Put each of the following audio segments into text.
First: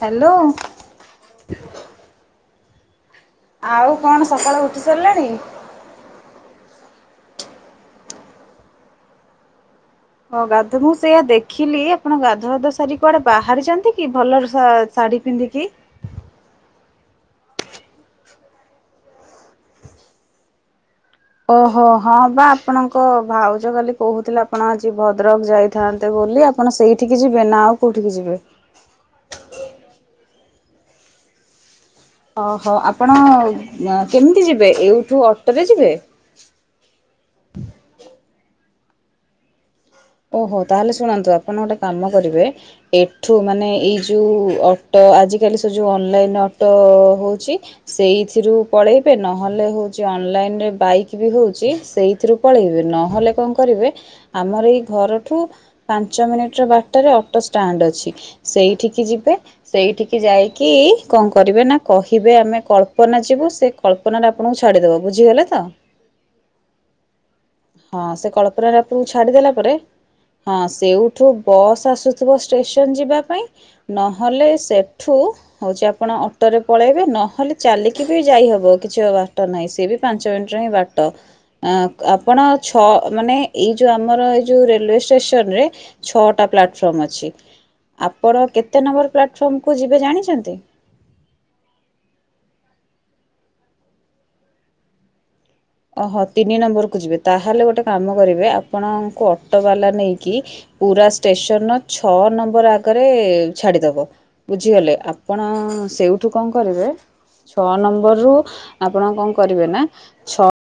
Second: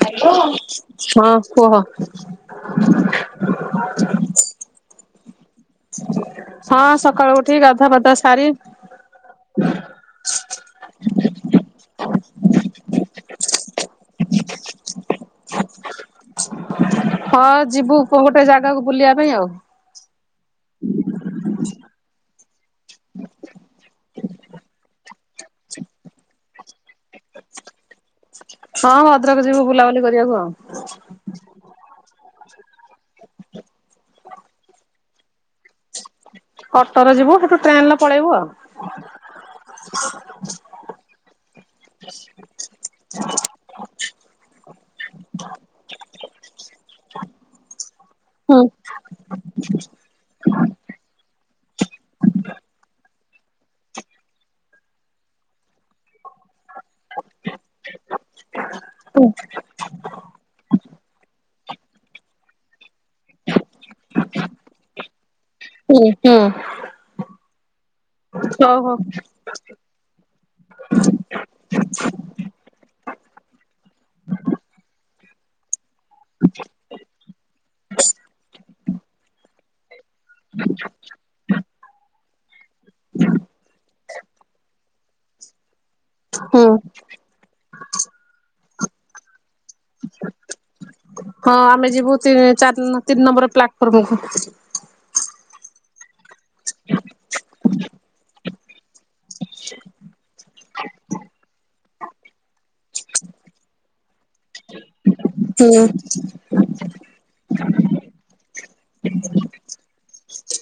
Hello ହଁ କୁହ। ଆଉ କଣ ସକାଳେ ଉଠି ସାରିଲାଣି? ହଁ ସକାଳୁ ଉଠିକି ଗଧା ବଧ ସାରି ହଁ ଗାଧ ମୁଁ ସେଇଆ ଦେଖିଲି ଆପଣ ଗାଧବାଧ ସାରି କୁଆଡେ ବାହାରିଛନ୍ତି କି ଭଲ? ଶାଢ଼ୀ ପିନ୍ଧିକି ହଁ ଯିବୁ ପୁ ଗୋଟେ ଜାଗାକୁ ବୁଲିବା ପାଇଁ ଆଉ ଓହୋ ହଁ ବା ଆପଣଙ୍କ ଭାଉଜ କାଲି କହୁଥିଲେ ଆପଣ ଆଜି ଭଦ୍ରକ ଯାଇଥାନ୍ତେ ବୋଲି ଆପଣ ସେଇ ଏଠିକି ଯିବେ ନା ଆଉ କେଉଁଠିକି ଯିବେ? ହଁଁ ଭଦ୍ରକ ଯିବୁ ବୁଲାବୁଲି କରିବାକୁ ଆଉ ଅହୋ ଆପଣ କେମିତି ଯିବେ ଏଉଠୁ ଅଟୋରେ ଯିବେ ଅଟୋରେ ଯିବୁ ସେଠୁ ଟ୍ରେନରେ ପଳେଇବୁ ଆଉ। ଓହୋ ତାହେଲେ ଶୁଣନ୍ତୁ ଆପଣ ଗୋଟେ କାମ କରିବେ ଏଠୁ ମାନେ ଏଇ ଯେଉଁ ଅଟୋ ଆଜିକାଲି ସେ ଯେଉଁ ଅନଲାଇନ୍ ଅଟୋ ହେଉଛି। ସେଇଥିରୁ ହୁଁ ପଳେଇବେ ନହେଲେ ହଉଛି ଅନଲାଇନରେ ବାଇକ୍ ବି ହଉଛି ସେଇଥିରୁ ପଳେଇବେ ନହେଲେ କଣ କରିବେ ଆମର ଏଇ ଘରଠୁ ପାଞ୍ଚ ମିନିଟ ର ବଟାରେ ଅଟୋ ଷ୍ଟାଣ୍ଡ ଅଛି ସେଇଠିକି ଯିବେ। ସେଇଠିକି ଯାଇକି କଣ କରିବେ ନା କହିବେ ଆମେ କଳ୍ପ କଳ୍ପନା ଯିବ ସେ କଳ୍ପନାାରେ ଆପଣଙ୍କୁ ଛାଡ଼ିଦେବ ବୁଝିଗଲେ ତ ହୁଁ ହୁଁ। ହଁ ସେ କଳ୍ପନା ଓହୋ ରାପଙ୍କୁ ଛାଡିଦେଲା ପରେ ହଁ ସେଉଠୁ ବସ୍ ଆସୁଥିବ ଷ୍ଟେସନ ଯିବା ପାଇଁ। ନହେଲେ ସେଠୁ ହଉଛି ଆ ଆପଣ ଅଟୋରେ ପଳେଇବେ ନହେଲେ ଚାଲିକି ବି ଯାଇହେବ କିଛି ବା-ବାଟ ନାହିଁ ସିଏ ବି ପାଞ୍ଚ ମିନିଟରେ ହିଁ ବା ଟି ଆଁ ଆପଣ ଛଅ ମାନେ ଏଇ ଯୋଉ ଆମର ଏ ଯଉ ରେଲୱେ ଷ୍ଟେସ ନ ରେ ଛ ଟା ହୁଁ ପ୍ଲାଟଫର୍ମ ଅଛି ଆପଣ କେତେ ନମ୍ବର ପା ଫର୍ମ କୁ ଯିବେ ଜାଣିଛନ୍ତି? ହଁ ଆମେ ଯିବୁ ତିନି ଚାରି ତିନି ନମ୍ବର ପ୍ଲାଟଫର୍ମ କୁ। ଓହୋ ତିନି ନମ୍ବରକୁ ଯିବେ ତାହେଲେ ଗୋଟେ କାମ କରିବେ ଆ ଆପଣଙ୍କୁ ଅଟୋବାଲା ନେଇକି ପୁରା ଷ୍ଟେସନ ର ଛଅ ନମ୍ବର ଆଗରେ ଛାଡିଦବ। ବୁଝିଗଲେ ଆପଣ ହୁଁ ସେଇଠୁ କଣ କରିବେ। ଛଅ ନମ୍ବର୍ ରୁ ଆପଣ କଣ କରିବେ ନା ଛ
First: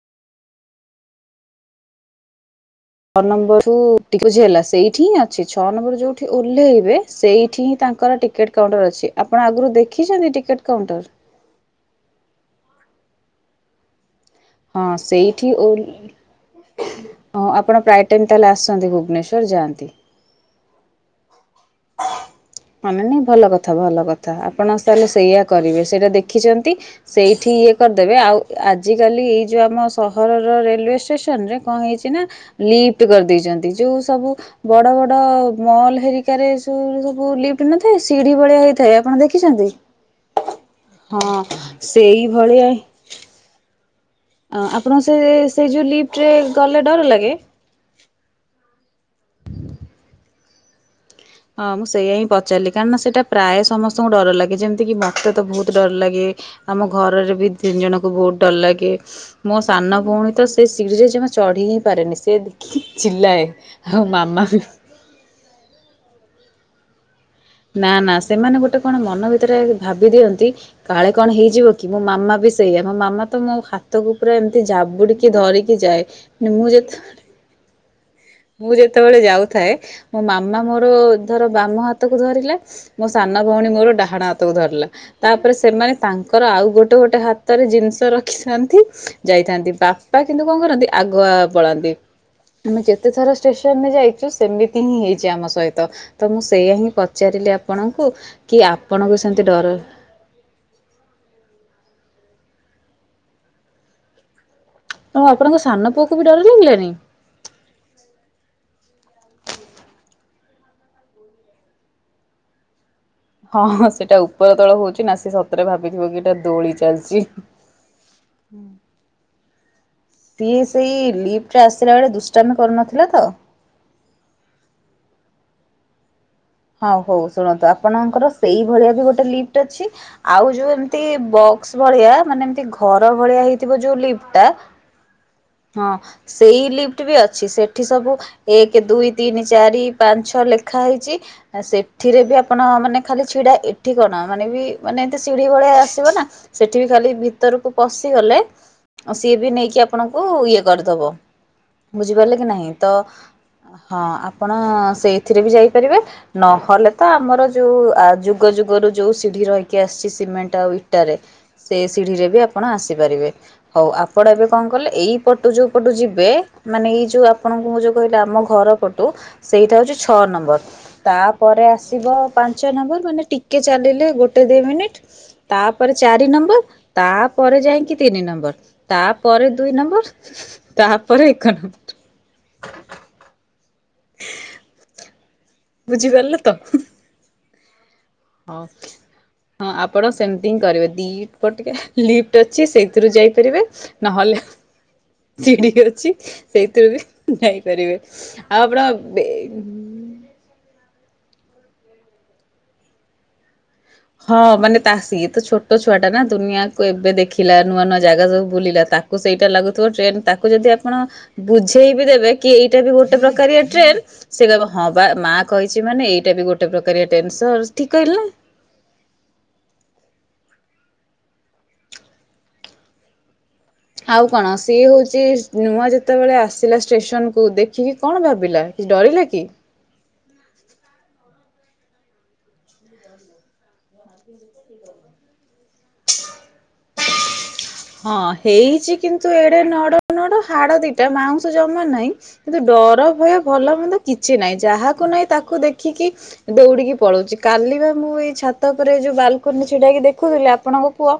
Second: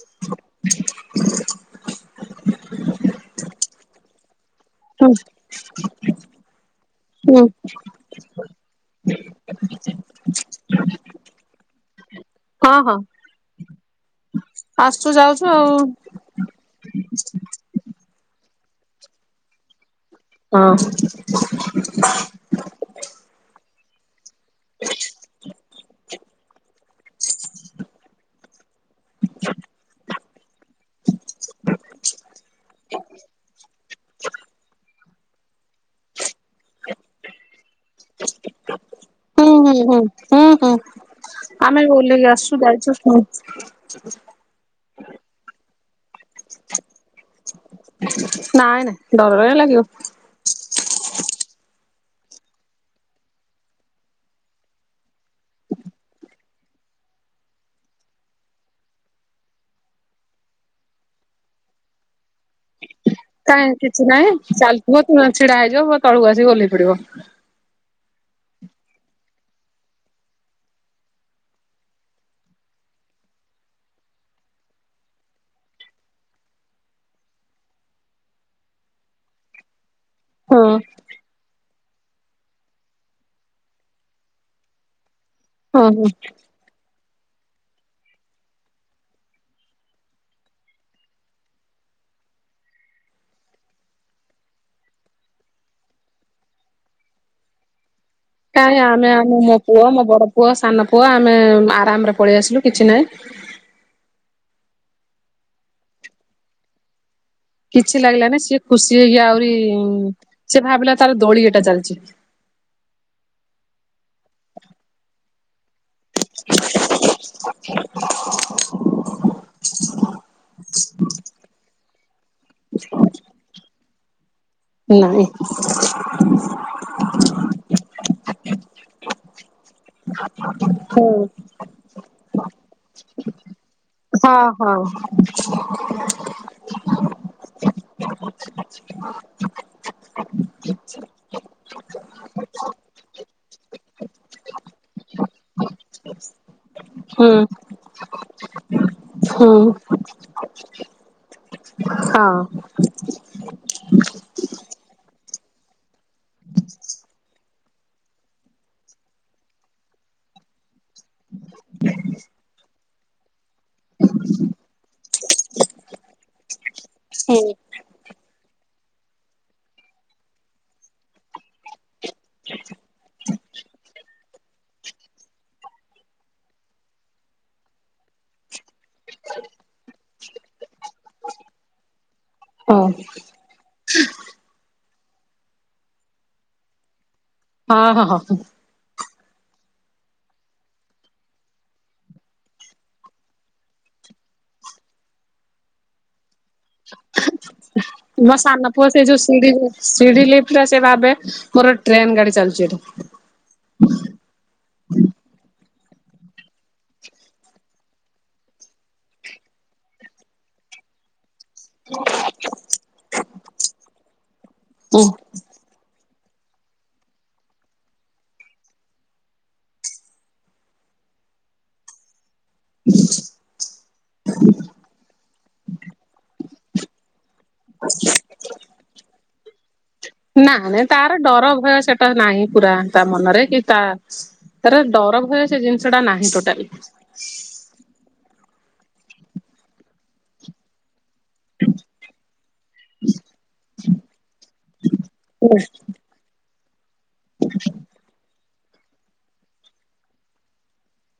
ଛଅ ନମ୍ବର [unintelligible] ହେଲା ସେଇଠି ହୁଁ ହିଁ ଅଛି, ଛଅ ନମ୍ବର ଯୋଉଠି ଓହ୍ଲେଇବେ ହୁଁ ସେଇଠି ହିଁ ତାଙ୍କର ଟିକେଟ କାଉଣ୍ଟର ଅଛି, ଆପଣ ଆଗରୁ ଦେଖିଛନ୍ତି ଟିକେଟ କାଉଣ୍ଟର୍? ହଁ-ହଁ। ହଁ ଯାଉଛୁ ସେଇଠି ଆଉ ଓଲ୍ ହଁ ଆପଣ ପ୍ରାୟ ଟାଇମ୍ ତାହେଲେ ଆସନ୍ତି ଭୁବନେଶ୍ଵର ଯାଆନ୍ତି। ହଁ। ମାନେ ନାଇଁ ଭଲ କଥା ଭଲ କଥା ଆପଣ ତାହେଲେ ସେଇଆ କରିବେ ସେଇଟା ଦେଖିଚନ୍ତି ସେଇଠି ଇଏ କରିଦେବେ ଆଉ ଆଜିକାଲି ଏଇ ଯୋଉ ଆମ ସହରର ରେଲୱେ ଷ୍ଟେସନ୍ ରେ କଣ ହେଇଛି ନା ଲିଫ୍ଟ କରିଦେଇଛନ୍ତି ଯୋଉ ସବୁ ବଡ-ବଡ ମଲ ହେରିକାରେ [unintelligible] କୁ ଲିଫ୍ଟ ନଥାଏ ସିଢି ଭଳିଆ ହେଇଥାଏ, ଆପଣ ଦେଖିଛନ୍ତି? ହଁ ହୁଁ-ହୁଁ ଆମେ ଓଲ୍ହେଇକି ଆସଛୁ ସେଇଭଳିଆ ଯାଇଛୁ [unintelligible] ଆଁ ଆପଣଙ୍କୁ ସେ ସେଇ ଯୋଉ ଲିଫ୍ଟରେ ଗଲେ ଡର ଲାଗେ? ନାଇ-ନାଇଁ ଡର କାଇଁ ଲାଗିବ। ହଁ ମୁଁ ସେଇୟା ହିଁ ପଚାରିଲି କାରଣ ନା ସେଟା ପ୍ରାୟ ସମସ୍ତଙ୍କୁ ଡର ଲାଗେ, ଯେମ୍ତି କିି ମତେ ତ ବହୁତ୍ ଡର ଲାଗେ। ଆମ ଘରରେ ବି ତିନି ଜଣଙ୍କୁ ବହୁତ୍ ଡର ଲାଗେ। ମୋ ସାନ ଭଉଣୀ ତ ସେ ଶିଡିି ରେ ଜମା ଚଢି ହିଁ ପାରେନି, ସେ ଚିଲାଏ ଆଉ ମାମା ବି ପୁଅ ଛିଡା ହେଇଯିବ, ପୁଅ ତଳକୁ ଆସିକି ଓଲ୍ହେଇ ପଡିବ। ନା-ନା ସେମାନେ ଗୋଟେ କଣ ମନ ଭିତରେ ଆଗେ ଭାବି ଦିଅନ୍ତି କାଳେ କଣ ହେଇଯିବ କି, ମୋ ମାମା ବି ସେଇଆ ମୋ ମାମା ତ ମୋ ହାତକୁ ପୁରା ଏମ୍ତି ଜାବୁଡିକି ଧରି କି ଯାଏ, ମାନେ ମୁଁ ଯେତ ମୁଁ ଯେତବଳେ ଯାଉଥାଏ ମୋ ହଁ ମାମା ମୋର ଧର ବାମ ହା ହାତକୁ ଧରିଲା ମୋ ସାନ ଭଉଣୀ ମୋର ଡାହାଣ ହାତକୁ ଧରିଲା, ତାପରେ ହଁ ସେମାନେ ହଁ ତାଙ୍କର ଆଉ ଗୋ ଗୋଟେ-ଗୋଟେ ହାତରେ ଜିନିଷ ରଖିଥାନ୍ତି ଯାଇଥାନ୍ତି, ବାପା କିନ୍ତୁ କଣ କରନ୍ତି ଆଗୁଆ ପଳାନ୍ତି। ଆମେ ଯେତେଥର ଷ୍ଟେସନରେ ଯାଇଛୁ ସେମିତି ହିଁ ହେଇଛି ଆମ ସହିତ, ତ ମୁଁ ସେଇଆ ହିଁ ପଚାରିଲି ଆପଣଙ୍କୁ। କି କାଇଁ ଆମେ ଆପଣଙ୍କୁ ଆମ ସେମିତି ମୋ ଡର ପୁଅ ମୋ ବଡ ପୁଅ ସାନ ପୁଅ ଆମେ ଆରାମ୍ ରେ ପଳେଇ ଆସିଲୁ କିଛି ନାହିଁ। ହଁ ଆପଣଙ୍କ ସାନ ପୁଅକୁ ବି ଡର ଲାଗିଲାନି? କିଛି ଲାଗିଲାନି ସିଏ ଖୁସି ହେଇକି ଆହୁରି ସେ ଭାବିଲା ତାର ଦୋଳି ଏଟା ଚାଲିଚି। ହଁ-ହଁ ସେଇଟା ଉପର ତଳ ହଉଚି ନା ସିଏ ସ ତରେ ଭାବିଥିବ କି ଏଇଟା ଦୋଳି ଚାଲ୍ଚି। ସିଏ ସେଇ ଲିଫ୍ଟରେ ଆସିଲା ବେଳେ ଦୁଷ୍ଟାମି କରୁନଥିଲା ତ? ନାଇଁ। ହଁ ହଉ ଶୁଣନ୍ତୁ ଆପଣଙ୍କର ସେଇ ଭଳିଆ ବି ଗୋଟେ ଲିଫ୍ଟ ଅଛି ଆଉ ଯୋଉ ଏମ୍ତି ହୁଁ ବ ବକ୍ସ ଭଳିଆ ମାନେ ଏମିତି ଘର ଭଳିଆ ହେଇଥିବ ଯୋଉ ଲିଫ୍ଟ ଟା [unintelligible] ହଁ ସେଇ ଲିଫ୍ଟ ବି ଅଛି, ସେଠି ସବୁ ଏକ, ଦୁଇ, ତିନି, ଚାରି, ପାଞ୍ଚ, ଛଅ ଲେଖା ହେଇଚି। ଆ ସେଠିରେ ବି ଆପଣ ମାନେ ଖାଲି ଛିଡା ଏଠି କଣ ମାନେ ବି ମାନେ ଏନ୍ତି ସିଢି ଭଳିଆ ଆସିବ ନା। ସେଠି ବି ଖାଲି ହୁଁ ଭିତରକୁ ପଶିଗଲେ ଆଉ ସିଏ ବି ହୁଁ ନେଇକି ଆପଣଙ୍କୁ ଇଏ କରିଦବ, ହଁ ବୁଝିପାରିଲେ କି ନାହିଁ ତ ହଁ ଆପଣ ସେଇଥିରେ ବି ଯାଇପାରିବେ, ନହେଲେ ତ ଆମର ଯୋଉ ଯୁଗ ଯୁଗରୁ ଯୋଉ ସିଢି ରହିକି ଆସିଛି ସିମେଣ୍ଟ ଆଉ ଇ ଟାରେ ସେ ସିଢି ରେ ବି ଆପଣ ଆସିପାରିବେ, ହଉ ଆପଣ ଏବେ କଣ କଲେ ଏଇ ପଟୁ ଯୋଉ ପଟୁ ଯିବେ ମାନେ ଏଇ ଯୋଉ ହୁଁ ଆପଣଙ୍କ ମୁଁ ଯୋଉ କହିଲି ଆମ ଘର ପଟୁ ସେଇଟା ହଉଚି ଛଅ ନମ୍ୱର୍। ତାପରେ ଆସିବ ପାଞ୍ଚ ନମ୍ବର ମାନେ ଟିକେ ଚାଲିଲେ ଗୋଟେ ଦି ମିନିଟ୍ ତାପରେ ଚାରି ନମ୍ବର, ତାପରେ ଯାଇକି ତିନି ନମ୍ବର ତାପରେ ଦୁଇ ତାପରେ ଏକ ନମ୍ବର। ହଁ। ବୁଝିପାରିଲ ତ? ହଁ ହଁ ହ। ଅଫ୍ ହଁ ଆପଣ ସେମିତି ହିଁ କରିବେ ଦି ଟିକେ ଲିଫ୍ଟ ଅଛି ସେଇଥିରୁ ଯାଇପାରିବେ। ନହେଲେ ସିଡି ଅଛି। ସେଇଥିରେ ବି ଯାଇପାରିବେ ଆଉ ଆପଣ ସିଡି ଲିପ୍ଟିରେ ସେ ଭାବେ ମୋର ଟ୍ରେନ୍ ଗାଡି ଚାଲିୁଛି ଏଠି। ହଁ ମାନେ ତା ସିଏ ତ ଛୋଟ ଛୁଆ ଟା ନା ଦୁନିଆକୁ ଏବେ ଦେଖିଲା, ନୂଆ ନୂଆ ଜାଗା ସବୁ ବୁଲିଲା ତା ତାକୁ ସେଇଟା ଲାଗୁଥିବ ଟ୍ରେନ ତାକୁ ଯଦି ଆପଣ ବୁଝେଇ ବିି ଦେବେ କି ଏଇଟା ବି ଗୋଟେ ପ୍ରକାରିଆ ଟ୍ରେନ ସେ ହଁ ବା ମା କହିଛି ମାନେ ଏଇଟା ବି ଗୋଟେ ପ୍ରକାରିଆ ଟେନ୍‌ ସର୍ ଠିକ୍ କହିଲି ନା। ହୁଁ ଆଉ କଣ ସିଏ ହେଉଛି ନୂଆ ଯେତେବେଳେ ଆସିଲା ଷ୍ଟେସନକୁ ଦେଖିକି କଣ ଭାବିଲା ଡରିଲା କି? ନା ନାଇଁ ତାର ଡର ଭୟ ସେଟା ନାହିଁ ପୁରା ତା ମନରେ କି ତା ତାର ଡର ଭୟ ସେ ଜିନିଷ ଟା ନାହିଁ ଟୋଟାଲି। ହଁ ହେଇଛି କିନ୍ତୁ ଏଡେ ନଡ ନଡ ହାଡ ଦିଟା ମାଉଁସ ଜମା ନାଇଁ। କିନ୍ତୁ ଡର ଭୟ ଭଲ ମନ୍ଦ କିଛି ନାହିଁ ଯାହାକୁ ନାଇଁ ତାକୁ ଦେଖିକି ଦୌଡିକି ପଳଉଛି, କାଲି ବା ମୁଁ ଏଇ ଛ ଛାତ ଉପରେ ଯଉ ବାଲକୁନି କି ଛିଡ଼ାହେଇ ଦେଖୁଥିଲି ଆପଣଙ୍କ ପୁଅ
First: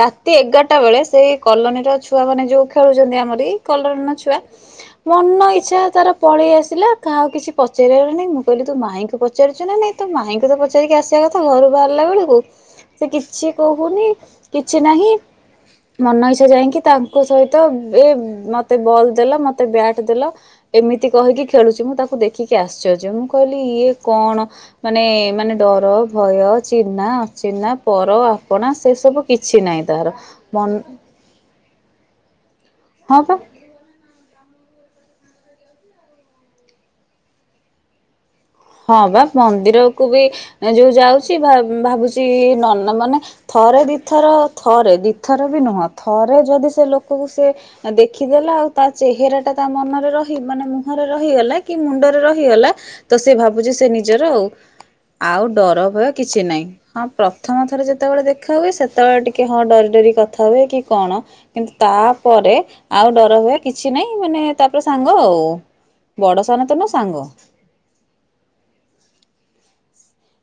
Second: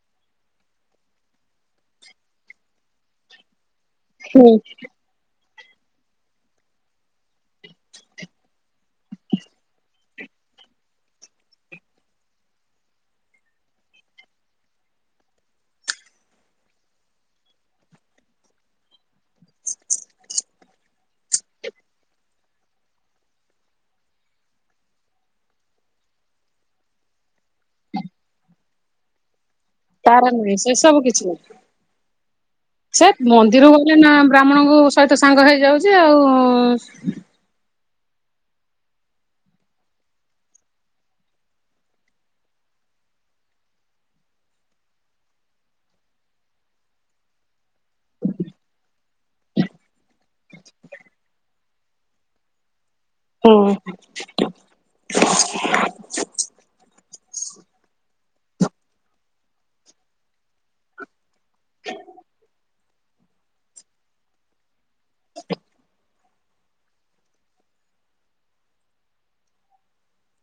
ରାତି ଏଗାର ଟା ବେଳେ ସେଇ କଲୋନୀର ଛୁଆ ମାନେ ଯୋଉ ଖେଳୁଛନ୍ତି ଆମରି ଏଇ କଲୋନୀର ଛୁଆ ହୁଁ ମନ ଇଚ୍ଛା ତାର ପଳେଇ ଆସିଲା, କାହା କୁ କିଛି ପଚାରିବାର ନାହିଁ, ମୁଁ କହିଲି ତୁ ମାଇଁଙ୍କୁ ପଚାରୁିଛୁ ନା ନାଇଁ ତୁ ମାଇଁଙ୍କୁ ତ ପଚାରିକି ଆସିବା କଥା ଘରୁ ବାହାରିଲା ବେଳକୁ। ସେ କିଛି କହୁନି, କିଛି ନାହିଁ। ମନଇଛା ଯାଇକି ତାଙ୍କ ସହିତ ଏ ମତେ ବଲ୍ ଦେଲ ମତେ ବ୍ୟାଟ୍ ଦେଲ। ଏମିତି କହିକି ଖେଳୁଛି, ମୁଁ ତାକୁ ଦେଖିକି ଆସର୍ଯ୍ୟ, ମୁଁ କହିଲି ଇଏ କଣ ମାନେ ମାନେ ଡର, ଭୟ, ଚିହ୍ନା, ଅଚିହ୍ନା, ପର, ଆପଣା ସେ ସବୁ କିଛି ନାହିଁ। ତାର। ମନ ସେ ସବୁ କିଛି ନାହିଁ। ସେ ହଁ ପା ମନ୍ଦିର ଗୋଲେ ନା ବ୍ରାହ୍ମଣଙ୍କ ସହିତ ସାଙ୍ଗ ହେଇଯାଉଛି ଆଉ। ହଁ ବା ମନ୍ଦିର କୁ ବି ଯୋଉ ଯାଉଛି ଭାବୁଛି ଏ ନନା ମାନେ ଥରେ ଦିଥର ଥରେ ଦିଥର ବି ନୁହଁ ଥରେ ଯଦି ସେ ଲୋକକୁ ସେ ଦେଖିଦେଲା, ଆଉ ତା ଚେହେରା ଟା ତା ମନରେ ରହି ମାନେ ମୁହଁରେ ରହିଗଲା କି ମୁଣ୍ଡରେ ରହି ହେଇଗଲା, ତ ସେ ହୁଁ ଭାବୁଛି ସେ ନିଜର ଆଉ ଆଉ ଡର ଭୟ କିଛି ନାହିଁ। ହଁ ପ୍ରଥମ ଥର ଯେତେବେଳେ ଦେଖା ହୁଏ, ସେତେବେଳେ ଟିକେ ହଁ ଡରି ଡରି କଥା ହୁଏ କି କଣ। କିନ୍ତୁ ତାପରେ ଆଉ ଡର ଭୟ କିଛି ନାଇଁ ମାନେ ତାପରେ ସାଙ୍ଗ ଆଉ। ବଡ ସାନ ତ ନୁହଁ ସାଙ୍ଗ।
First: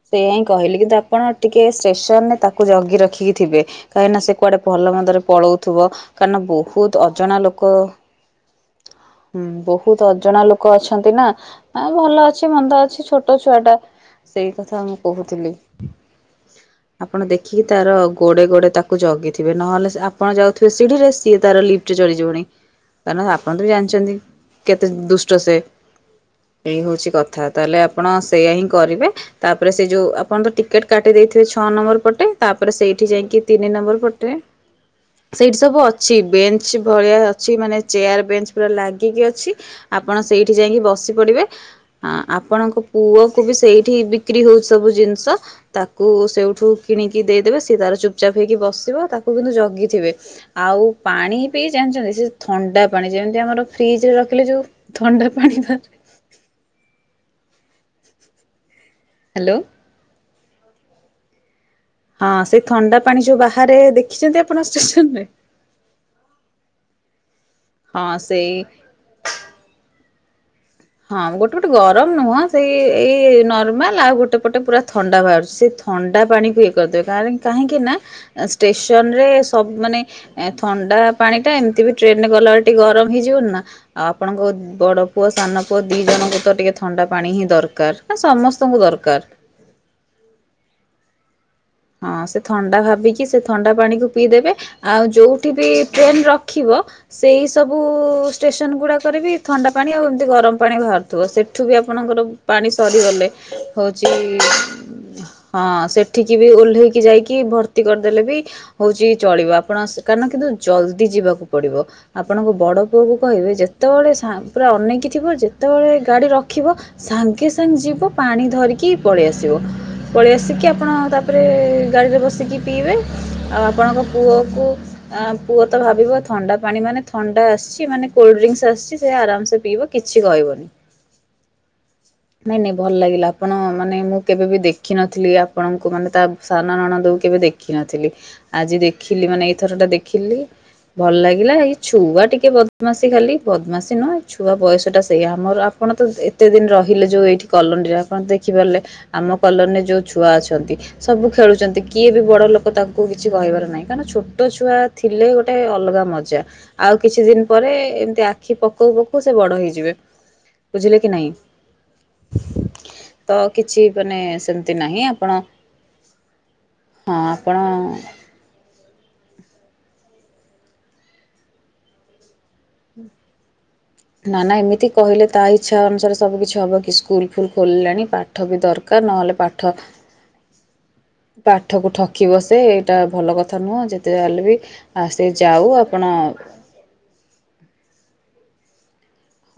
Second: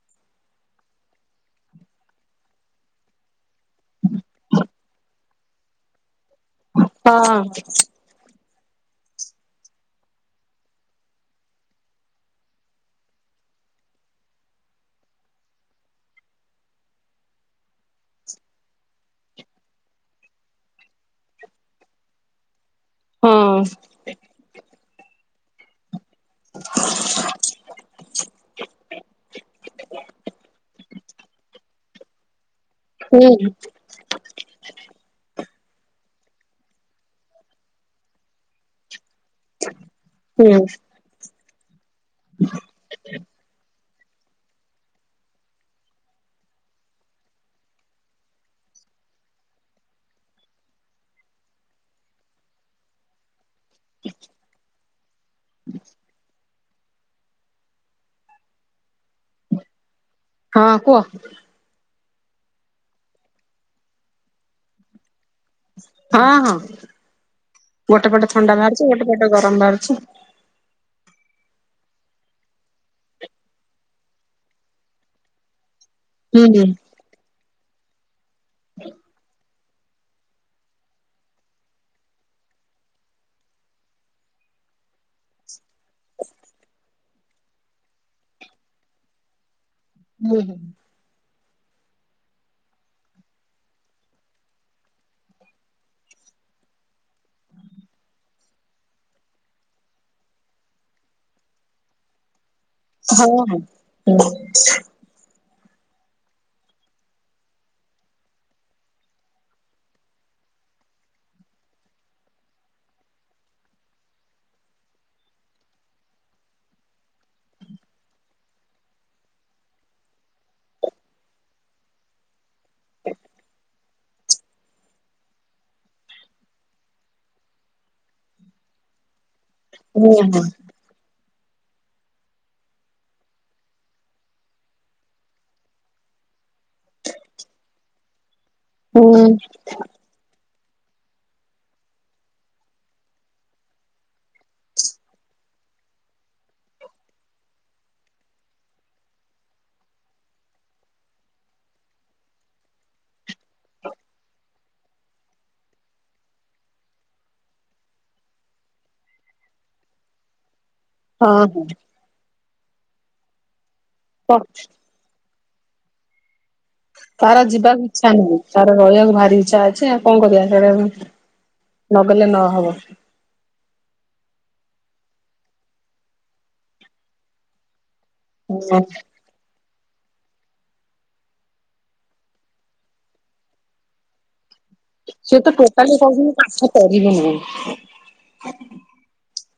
ସେୟା ହିଁ କହିଲି କିନ୍ତୁ ଆପଣ ଟିକେ ଷ୍ଟେସନରେ ତାକୁ ଜଗି ରଖିକି ଥିବେ। କାହିଁକିନା ସେ କୁଆଡେ ଭଲ ମନ୍ଦରେ ପଳଉଥିବ କାହିଁ ନା ବହୁତ ହଁ ଅଜଣା ଲୋକ ହୁଁ ବହୁତ ଅଜଣା ଲୋକ ଅଛନ୍ତି ନା। ଆ ଭଲ ଅଛି ମନ୍ଦ ଅଛି ଛୋଟ ଛୁଆ ଟା ସେଇ କଥା ମୁଁ କହୁଥିଲି। [unintelligible] ଆପଣ ଦେଖିକି ତାର ଗୋଡେ ଗୋଡେ ତାକୁ ଜଗିଥିବେ, ନହେଲେ ଆପଣ ଯାଉଥିବେ ସିଢି ରେ ସିଏ ତାର ଲିପ ଚଢି ଯିବଣି। ହ କାରଣ ଆପଣ ତ ବି ଜାଣିଛନ୍ତି କେତେ ଦୁଷ୍ଟ ସେ ଏଇ ହଉଛି କଥା। ତାହେଲେ ଆପଣ ସେଇଆ ହିଁ କରିବେ, ତାପରେ ସେ ଯୋଉ ଆପଣ ତ ଟିକେଟ୍ କାଟି ଦେଇଥିବେ ଛଅ ନମ୍ବର ପଟେ। ତାପରେ ସେଇଠି ଯାଇକି ହୁଁ ତିନି ନମ୍ବର ପଟେ ସେଇଠି ସବୁ ଅଛି ବେଞ୍ଚ ଭଳିଆ ଅଛି ମାନେ ଚେୟାର ବେଞ୍ଚ ପୁରା ଲାଗିକି ଅଛି। ଆପଣ ହୁଁ ସେଇଠି ଯାଇକି ବସି ପଡିବେ। ହଁ ଆପଣଙ୍କ ପୁଅ କ ବି ସେଇଠି ବିକ୍ରି ହଉଛି ସବୁ ଜିନିଷ। ତାକୁ ସେଉଠୁ କିଣିକି ଦେଇଦେବେ ସିଏ ତାର ଚୁପଚାପ ହେଇକି ବସିବ ତାକୁ କିନ୍ତୁ ଜଗିଥିବେ। ଆଉ ପାଣି ବିି ଜାଣିଛନ୍ତି ସେ ଥଣ୍ଡା ପାଣି ଯେମିତି ଆମର ଫ୍ରିଜ ରେ ରଖିଲେ ଯୋଉ ଥଣ୍ଡା ପାଣି ଥାଏ ହ୍ୟାଲୋ। ହଁ କୁହ। ହଁ ସେଇ ଥଣ୍ଡା ପାଣି ଯୋଉ ବାହାରେ ଦେଖିଛନ୍ତି ଆପଣ ଷ୍ଟେସନରେ। ହଁ ହଁ ହଁ ଗୋଟେ ପଟେ ସେଇ ଥଣ୍ଡା ବାହାରୁଛି ଗୋଟେ ପଟେ ଗରମ ବାହାରୁଛି। ହଁ ଗୋଟେ ପଟେ ଗରମ ନୁହଁ ସେଇ ଏଇ ନର୍ମାଲ ଆଉ ଗୋଟେ ପଟେ ପୁରା ଥଣ୍ଡା ବାହାରୁଛି ସେ ଥଣ୍ଡା ହୁଁ ପାଣିକୁ ହୁଁ ଇଏ କରିଦେବେ କାହିଁକି ନା ଷ୍ଟେସନ ରେ ସବୁ ମାନେ ଥଣ୍ଡା ପାଣି ଟା ଏମିତି ବି ଟ୍ରେନରେ ଗଲାବେଳେ ଟିକେ ଗରମ ହେଇଯିବନି ନା। ଆଉ ଆପଣଙ୍କ ବଡ ପୁଅ ସାନ ପୁଅ ଦୁଇ ଜଣଙ୍କୁ ତ ଟିକେ ଥଣ୍ଡା ପାଣି ହିଁ ଦରକାର ହଁ ସମସ୍ତଙ୍କୁ ଦରକାର। ହୁଁ ହୁଁ। ହଁ ସେ ଥଣ୍ଡା ଭାବିକି ସେ ଥଣ୍ଡା ପାଣିକୁ ପିଇଦେବେ। ଆଉ ଯୋଉଠି ବି ଟ୍ରେନ ରଖିବ ସେଇ ସବୁ ଷ୍ଟେସନ ଗୁଡାକରେ ବି ଥଣ୍ଡା ପାଣି ଆଉ ଏମତି ଗରମ ପାଣି ବାହାରୁ ତ ସେଠୁ ବି ଆପଣଙ୍କର ପାଣି ଶ୍ ସରିଗଲେ ହଁ ହଁ। ହଉଛି ହଁ ସେଠିକ କି ବି ଓହ୍ଲେଇକି ଯାଇକି ଭର୍ତ୍ତି କରିଦେଲେ ବି ହଉଛି ଚଳିବ ଆପଣ କାରଣ କିନ୍ତୁ ଜଲଦି ଯିବାକୁ ପଡିବ। ଆପଣଙ୍କ ବଡ ପୁଅ କୁ କହିବେ ଯେତେବେଳେ ପୁରା ଅନେଇକି ଥିବ ଯେତେବେଳେ ଗାଡି ରଖିବ ସାଙ୍ଗେ ସାଙ୍ଗେ ଯିବ ପାଣି ଧରିକି ପଳେଇ ଆସିବ ପଳେଇ ଆସିକି ଆପଣ ତାକ୍ ତାପରେ ଗାଡ଼ିରେ ବସିକି ପିଇବେ ଆଉ ଆପଣଙ୍କ ପୁଅକୁ ଆ ପୁଅ ତ ଭାବିବ ଥଣ୍ଡା ପାଣି ମାନେ ଥଣ୍ଡା ଆସିଛି ମାନେ କୋଲଡ୍ରିଙ୍କସ ଆସିଛି ସେ ଆରାମସେ ପିଇବ ହୁଁ କିଛି ହଁ କହିବନି। ନାଇଁ ନାଇଁ ଭଲ ଲାଗିଲା ଆପଣ ମାନେ ମୁଁ କେବେ ବି ଦେଖିନଥିଲି ଆପଣଙ୍କୁ ମାନେ ତା ସାନ ନଣଡ କୁ କେବେ ଦେଖିନଥିଲି ଆଜି ହୁଁ ଦେଖିଲି ମାନେ ଏଇଥର ଟା ଦେଖିଲି। ଭଲ ଲାଗିଲା ଏଇ ଛୁଆ ଟିକେ ବଦମାସୀ ଖାଲି ବଦମାସୀ ନୁହ ଏ ଛୁଆ ବୟସ ଟା ସେଇ ଆମର ଆପଣ ତ ଏତେ ଦିନ ରହିଲେ ଯୋଉ ଏଇଠି କଲୋନୀରେ ଆପଣ ଦେଖିପାରିଲେ ଆମ କଲୋନିରେ ଯୋଉ ଛୁଆ ଅଛନ୍ତି ସବୁ ଖେଳୁଛନ୍ତି କିଏ ବି ବଡ ଲୋକ ତାଙ୍କୁ କିଛି କହିବାର ନାହିଁ କାରଣ ଛୋଟ ଛୁଆ ଥିଲେ ଗୋଟେ ଅଲଗା ମଜା ଆଉ କିଛି ଦିନ ପରେ ଏମିତି ଆଖି ପକଉ ପକଉ ସେ ବଡ ହେଇଯିବେ। ବୁଝିଲେ କି ନାହିଁ। ହଁ ହଁ ତ କିଛି ମାନେ କ ସେମିତି ନାହିଁ ଆପଣ ହଁ ତାର ଆପଣ ଯିବାକୁ ଇଚ୍ଛା ନୁହଁ। ତାର ରହିବାକୁ ଭାରି ଇଛା ଅଛି ଆଉ କଣ କରିବା ସେଆଡ ନଗଲେ ନହବ। ନା ନା ଏମିତି କହିଲେ ତା ଇଚ୍ଛା ଅନୁସାରେ ସବୁ କିଛି ହବକି ସ୍କୁଲ ଫୁଲ ଖୋଲିଲାଣି ପା ହୁଁ ଦରକାର ନହେଲେ ପାଠ ପାଠ କୁ ଠକିବ ସେ ଏଇଟା ଭଲ କଥା ନୁହଁ ଯେତେ ଯାହା ହେଲେ ବି ସେ ତ ଯାଉ ଟୋଟାଲି ଆପଣ ପଢ଼ୁନି ପାଠ ପଢ଼ିବି ନାହିଁ।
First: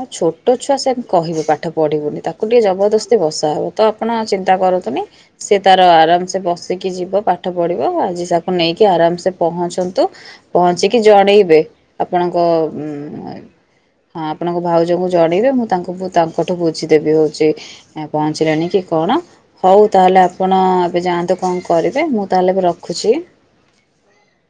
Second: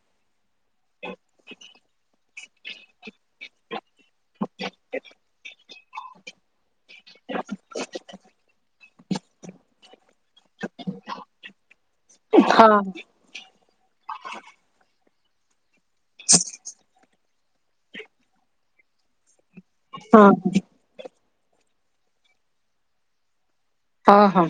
ହଁ ଛୋଟ ଛୁଆ ସେ କହିବ ପାଠ ପଢ଼ିବୁନି ତାକୁ ଟିକିେ ଜବରଦସ୍ତି ବସା ହବ। ତ ଆପଣ ଚିନ୍ତା କରନ୍ତୁନି ସେ ତାର ଆରାମ ସେ ବଶ୍ ବସିକି ଯିବ ପାଠ ପଢ଼ିବ ଆଜି ତାକୁ ନେଇକି ଆରାମସେ ପହଞ୍ଚନ୍ତୁ। ପହଞ୍ଚିକି ଜଣେଇବେ ଆପଣଙ୍କ ହଁ। ଉ ଆଁ ଆପଣଙ୍କ ଭାଉଜକୁ ଜଣେଇବେ ମୁଁ ତାଙ୍କୁ ତାଙ୍କଠୁ ବୁଝିଦେବି ହୋଉ ପହଞ୍ଚିଲାଣି କି କଣ, ହଉ ତାହେଲେ ହଁ ଆପଣ ଏବେ ଯାଆନ୍ତୁ କଣ କରିବେ ମୁଁ ତାହେଲେ ଏବେ ରଖୁଛି। ହଁ ହଁ